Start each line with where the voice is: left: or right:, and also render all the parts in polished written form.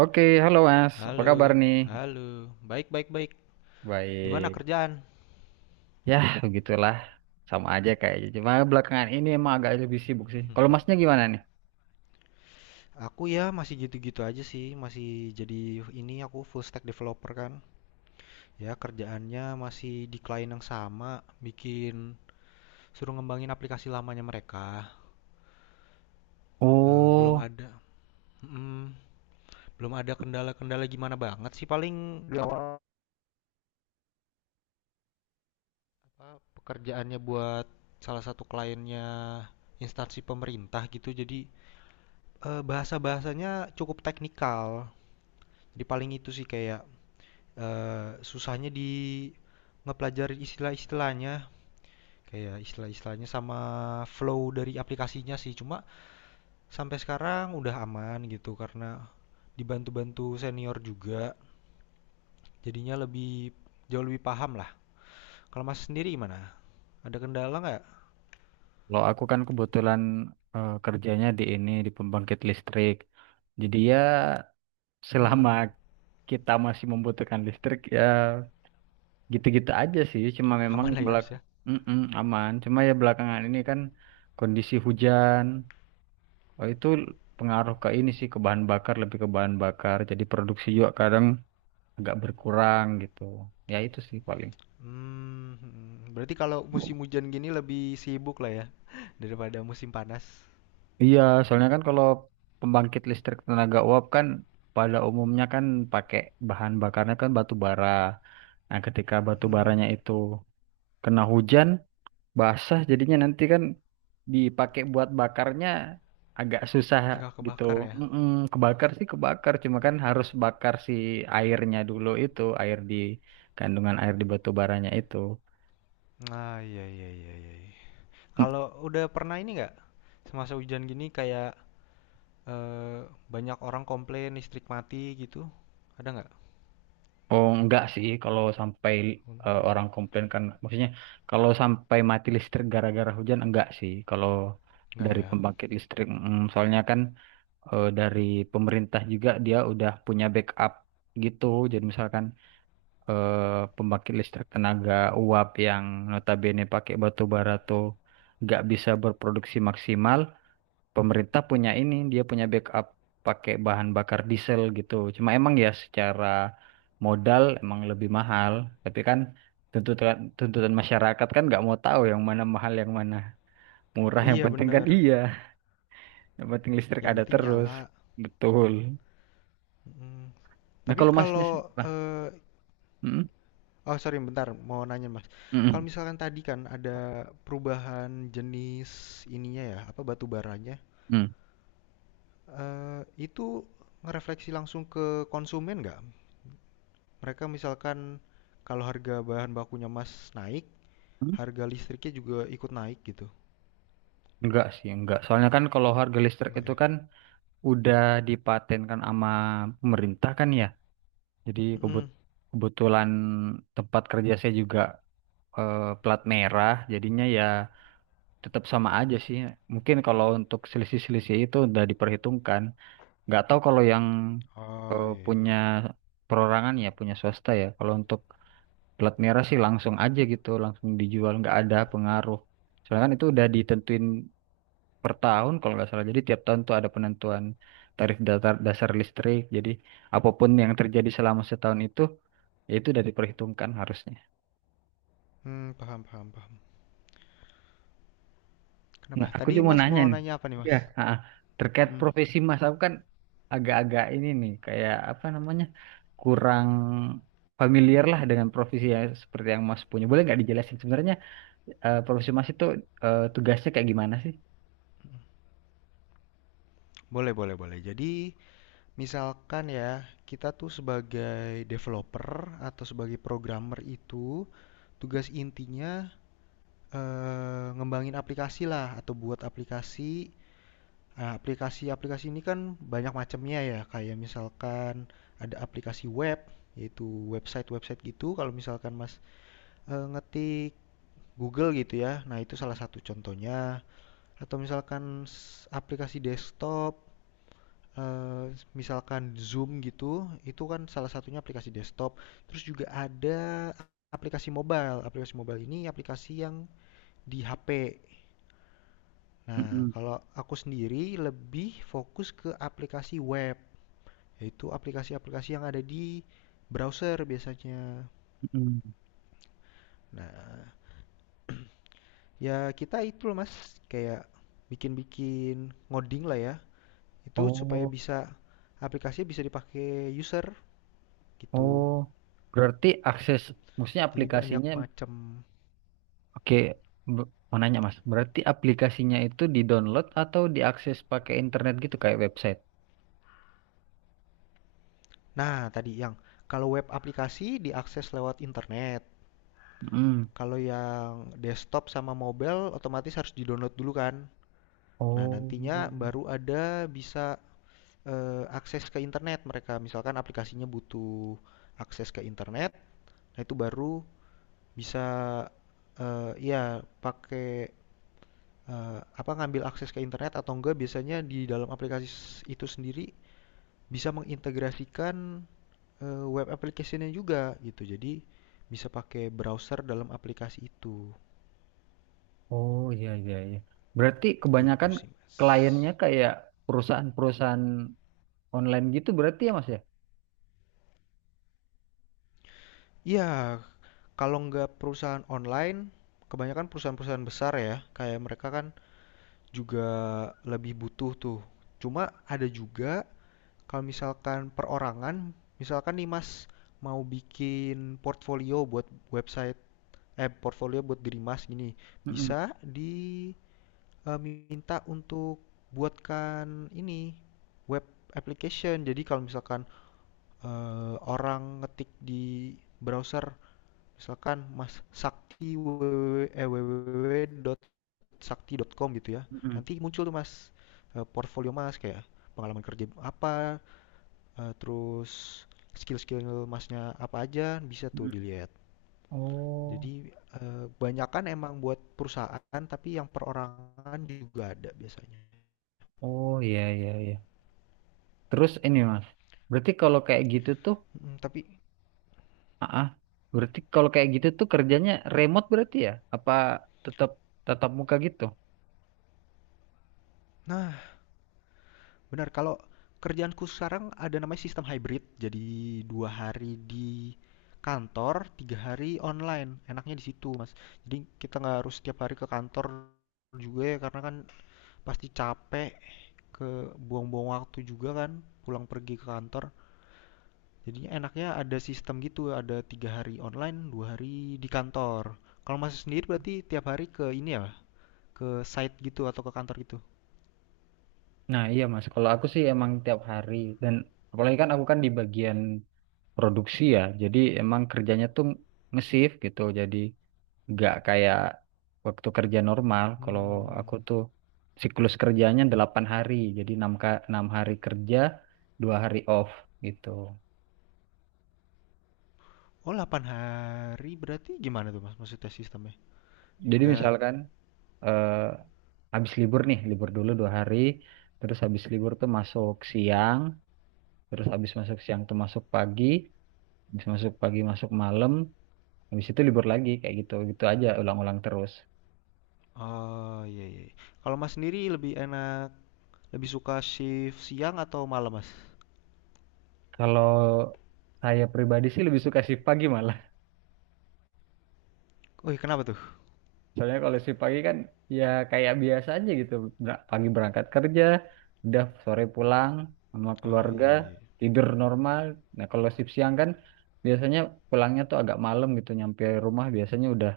right: Oke, halo Mas. Apa kabar
left: Halo,
right: nih?
left: halo. Baik, baik, baik. Gimana
right: Baik.
left: kerjaan?
right: Ya, begitulah. Sama aja kayaknya. Cuma belakangan ini emang agak lebih sibuk sih. Kalau Masnya gimana nih?
left: Aku ya masih gitu-gitu aja sih, masih jadi ini aku full stack developer kan. Ya kerjaannya masih di klien yang sama, suruh ngembangin aplikasi lamanya mereka. Eh, belum
right: Oh,
left: ada, mm, belum ada kendala-kendala gimana banget sih. Paling Belum. Apa pekerjaannya buat salah satu kliennya instansi pemerintah gitu, jadi bahasa-bahasanya cukup teknikal. Jadi paling itu sih kayak susahnya di ngepelajari istilah-istilahnya, kayak istilah-istilahnya sama flow dari aplikasinya sih. Cuma sampai sekarang udah aman gitu karena dibantu-bantu senior juga, jadinya lebih jauh lebih paham lah. Kalau Mas sendiri gimana? Ada kendala nggak?
right: kalau aku kan kebetulan kerjanya di ini, di pembangkit listrik. Jadi ya
left: Mmm,
right: selama kita masih membutuhkan listrik ya gitu-gitu aja sih. Cuma memang
left: aman lah ya, harus ya.
right: Mm-mm, aman. Cuma ya belakangan ini kan kondisi hujan. Oh, itu pengaruh ke ini sih ke bahan bakar, lebih ke bahan bakar, jadi produksi juga kadang agak berkurang gitu, ya itu sih paling
left: Mhm, berarti kalau musim hujan gini lebih sibuk lah ya daripada musim panas?
right: iya, soalnya kan kalau pembangkit listrik tenaga uap kan pada umumnya kan pakai, bahan bakarnya kan batu bara. Nah ketika batu
left: Mhm,
right: baranya itu kena hujan, basah, jadinya nanti kan dipakai buat bakarnya agak susah
left: nggak
right: gitu.
left: kebakar ya?
right: Mm-mm, kebakar sih kebakar, cuma kan harus bakar si airnya dulu itu, air di, kandungan air di batu baranya itu.
left: Ah, iya iya iya, iya.
right: Mm,
left: Kalau udah pernah ini nggak, semasa hujan gini kayak, banyak orang komplain listrik mati gitu, ada nggak?
right: Oh enggak sih kalau sampai orang
left: Mmm,
right: komplain, kan maksudnya kalau sampai mati listrik gara-gara hujan enggak sih, kalau
left: nggak
right: dari
left: ya?
right: pembangkit listrik soalnya kan dari pemerintah juga dia udah punya backup gitu. Jadi misalkan pembangkit listrik tenaga uap yang notabene pakai batu bara tuh nggak bisa berproduksi maksimal, pemerintah punya ini, dia punya backup pakai bahan bakar diesel gitu. Cuma emang ya secara modal emang lebih mahal, tapi kan tuntutan tuntutan masyarakat kan nggak mau tahu yang mana mahal yang mana murah, yang
left: Iya
right: penting kan
left: bener,
right: iya, yang penting listrik
left: yang
right: ada
left: penting
right: terus.
left: nyala,
right: Betul.
left: mhm.
right: Nah,
left: Tapi
right: kalau masnya, se-
left: kalau,
right: Bah, mm,
left: oh sorry bentar, mau nanya Mas, kalau
right: mm,
left: misalkan tadi kan ada perubahan jenis ininya ya, apa, batu baranya,
right: mm,
left: itu ngerefleksi langsung ke konsumen nggak? Mereka misalkan kalau harga bahan bakunya Mas naik,
right: mm.
left: harga listriknya juga ikut naik gitu?
right: Enggak sih, enggak. Soalnya kan kalau harga listrik
left: Enggak
right: itu
left: ya?
right: kan udah dipatenkan sama pemerintah kan ya. Jadi
left: Mhm.
right: kebetulan tempat kerja saya juga plat merah, jadinya ya tetap sama aja sih. Mungkin kalau untuk selisih-selisih itu udah diperhitungkan. Nggak tahu kalau yang
left: Oh, iya iya
right: punya
left: iya.
right: perorangan ya, punya swasta ya. Kalau untuk plat merah sih langsung aja gitu, langsung dijual, nggak ada pengaruh. Soalnya kan itu udah ditentuin per tahun kalau nggak salah. Jadi tiap tahun tuh ada penentuan tarif datar, dasar listrik. Jadi apapun yang terjadi selama setahun itu, ya itu udah diperhitungkan harusnya.
left: Mmm, paham paham paham. Kenapa?
right: Nah, aku
left: Tadi
right: cuma mau
left: Mas
right: nanya
left: mau
right: nih.
left: nanya apa nih
right: Ya,
left: Mas?
right: terkait
left: Mhm.
right: profesi Mas, aku kan agak-agak ini nih, kayak apa namanya, kurang familiar lah dengan profesi yang seperti yang Mas punya. Boleh nggak dijelasin sebenarnya profesi Mas itu tugasnya kayak gimana sih?
left: Boleh boleh boleh. Jadi, misalkan ya, kita tuh sebagai developer atau sebagai programmer itu, tugas intinya, ngembangin aplikasi lah atau buat aplikasi. Aplikasi-aplikasi ini kan banyak macamnya ya, kayak misalkan ada aplikasi web, yaitu website-website gitu, kalau misalkan Mas ngetik Google gitu ya. Nah, itu salah satu contohnya, atau misalkan aplikasi desktop, eee, misalkan Zoom gitu, itu kan salah satunya aplikasi desktop. Terus juga ada aplikasi mobile ini aplikasi yang di HP. Nah,
right: Mm-mm,
left: kalau aku sendiri lebih fokus ke aplikasi web, yaitu aplikasi-aplikasi yang ada di browser biasanya.
right: mm-mm.
left: Nah, ya kita itu loh Mas, kayak bikin-bikin ngoding lah ya. Itu supaya
right: Oh,
left: bisa aplikasinya bisa dipakai user gitu.
right: oh, berarti akses, maksudnya
left: Jadi banyak
right: aplikasinya,
left: macam.
right: oke, mau nanya mas, berarti aplikasinya itu di-download atau diakses pakai internet gitu kayak website?
left: Nah, tadi yang kalau web aplikasi diakses lewat internet.
right: Hmm.
left: Kalau yang desktop sama mobile otomatis harus di-download dulu kan. Nah,
right: Oh,
left: nantinya baru ada bisa akses ke internet mereka. Misalkan aplikasinya butuh akses ke internet, nah itu baru bisa, iya pakai, apa, ngambil akses ke internet atau enggak, biasanya di dalam aplikasi itu sendiri bisa mengintegrasikan, web application-nya juga gitu. Jadi bisa pakai browser dalam aplikasi
right: oh iya iya iya. Berarti
left: itu
right: kebanyakan
left: sih, Mas.
right: kliennya kayak perusahaan-perusahaan online gitu berarti ya mas ya?
left: Ya kalau nggak perusahaan online, kebanyakan perusahaan-perusahaan besar ya, kayak mereka kan juga lebih butuh tuh. Cuma ada juga. Kalau misalkan perorangan, misalkan nih Mas mau bikin portfolio buat website, eh, portfolio buat diri Mas gini,
right: Mm-mm,
left: bisa diminta untuk buatkan ini web application. Jadi kalau misalkan orang ngetik di browser, misalkan Mas Sakti www.sakti.com gitu ya,
right: mm-mm,
left: nanti muncul tuh Mas portfolio Mas, kayak pengalaman kerja apa, terus skill-skill masnya apa aja bisa tuh
right: mm-mm.
left: dilihat.
right: Oh,
left: Jadi banyakan emang buat perusahaan, tapi yang perorangan juga ada biasanya.
right: oh iya iya iya. Terus ini mas, berarti kalau kayak gitu tuh
left: Tapi
right: Ah, berarti kalau kayak gitu tuh kerjanya remote berarti ya? Apa tetap tatap muka gitu?
left: nah, benar, kalau kerjaanku sekarang ada namanya sistem hybrid. Jadi 2 hari di kantor, 3 hari online. Enaknya di situ Mas. Jadi kita nggak harus setiap hari ke kantor juga ya, karena kan pasti capek, ke buang-buang waktu juga kan pulang pergi ke kantor. Jadinya enaknya ada sistem gitu, ada 3 hari online, 2 hari di kantor. Kalau masih sendiri berarti tiap hari ke ini ya, ke site gitu atau ke kantor gitu.
right: Nah, iya Mas, kalau aku sih emang tiap hari dan apalagi kan aku kan di bagian produksi ya. Jadi emang kerjanya tuh nge-shift gitu. Jadi nggak kayak waktu kerja normal. Kalau
left: Hmm.
right: aku tuh siklus kerjanya 8 hari. Jadi 6 hari kerja, 2 hari off gitu.
left: Oh, 8 hari berarti gimana tuh Mas, maksudnya sistemnya?
right: Jadi
left: Nggak,
right: misalkan eh habis libur nih, libur dulu 2 hari, terus habis libur tuh masuk siang, terus habis masuk siang tuh masuk pagi, habis masuk pagi masuk malam, habis itu libur lagi kayak gitu, gitu aja ulang-ulang terus.
left: oh iya iya, iya. Kalau Mas sendiri lebih enak, lebih suka shift siang atau malam Mas?
right: Kalau saya pribadi sih lebih suka shift pagi malah.
left: Wih, kenapa tuh?
right: Soalnya kalau shift pagi kan ya kayak biasa aja gitu, pagi berangkat kerja, udah sore pulang sama
left: Oh
right: keluarga,
left: iya iya.
right: tidur normal. Nah, kalau shift siang kan biasanya pulangnya tuh agak malam gitu, nyampe rumah biasanya udah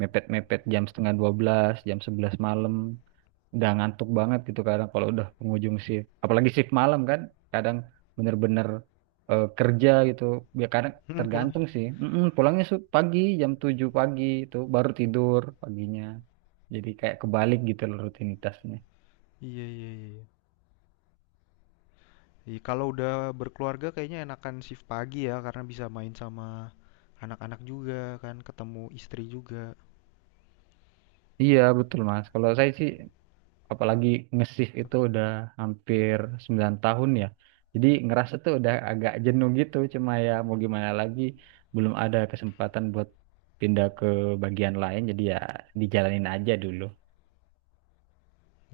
right: mepet-mepet jam setengah 12, jam 11 malam, udah ngantuk banget gitu kadang kalau udah penghujung shift. Apalagi shift malam kan, kadang bener-bener kerja gitu. Ya kadang
left: Hmm, pulang ya?
right: tergantung sih. Mm-mm, pulangnya pagi, jam 7 pagi itu baru tidur paginya. Jadi kayak kebalik gitu loh rutinitasnya.
left: Iya iya iya. Iya, kalau udah berkeluarga kayaknya enakan shift pagi ya, karena bisa main sama anak-anak juga kan, ketemu istri juga.
right: Iya betul Mas. Kalau saya sih apalagi nge-shift itu udah hampir 9 tahun ya. Jadi ngerasa tuh udah agak jenuh gitu, cuma ya mau gimana lagi belum ada kesempatan buat pindah ke bagian lain jadi ya dijalanin aja dulu.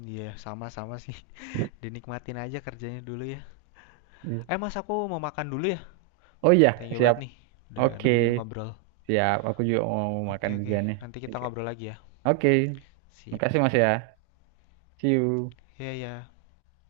left: Iya, sama-sama sih. Dinikmatin aja kerjanya dulu ya.
right: Iya.
left: Eh, Mas, aku mau makan dulu ya.
right: Oh iya,
left: Thank you
right: siap.
left: banget nih udah
right: Oke,
left: nemenin ngobrol.
right: siap. Aku juga mau
left: Oke,
right: makan
left: oke.
right: juga nih.
left: Nanti kita
right: Oke.
left: ngobrol lagi ya.
right: Oke.
left: Sip.
right: Makasih Mas ya. See you.
left: Iya, ya.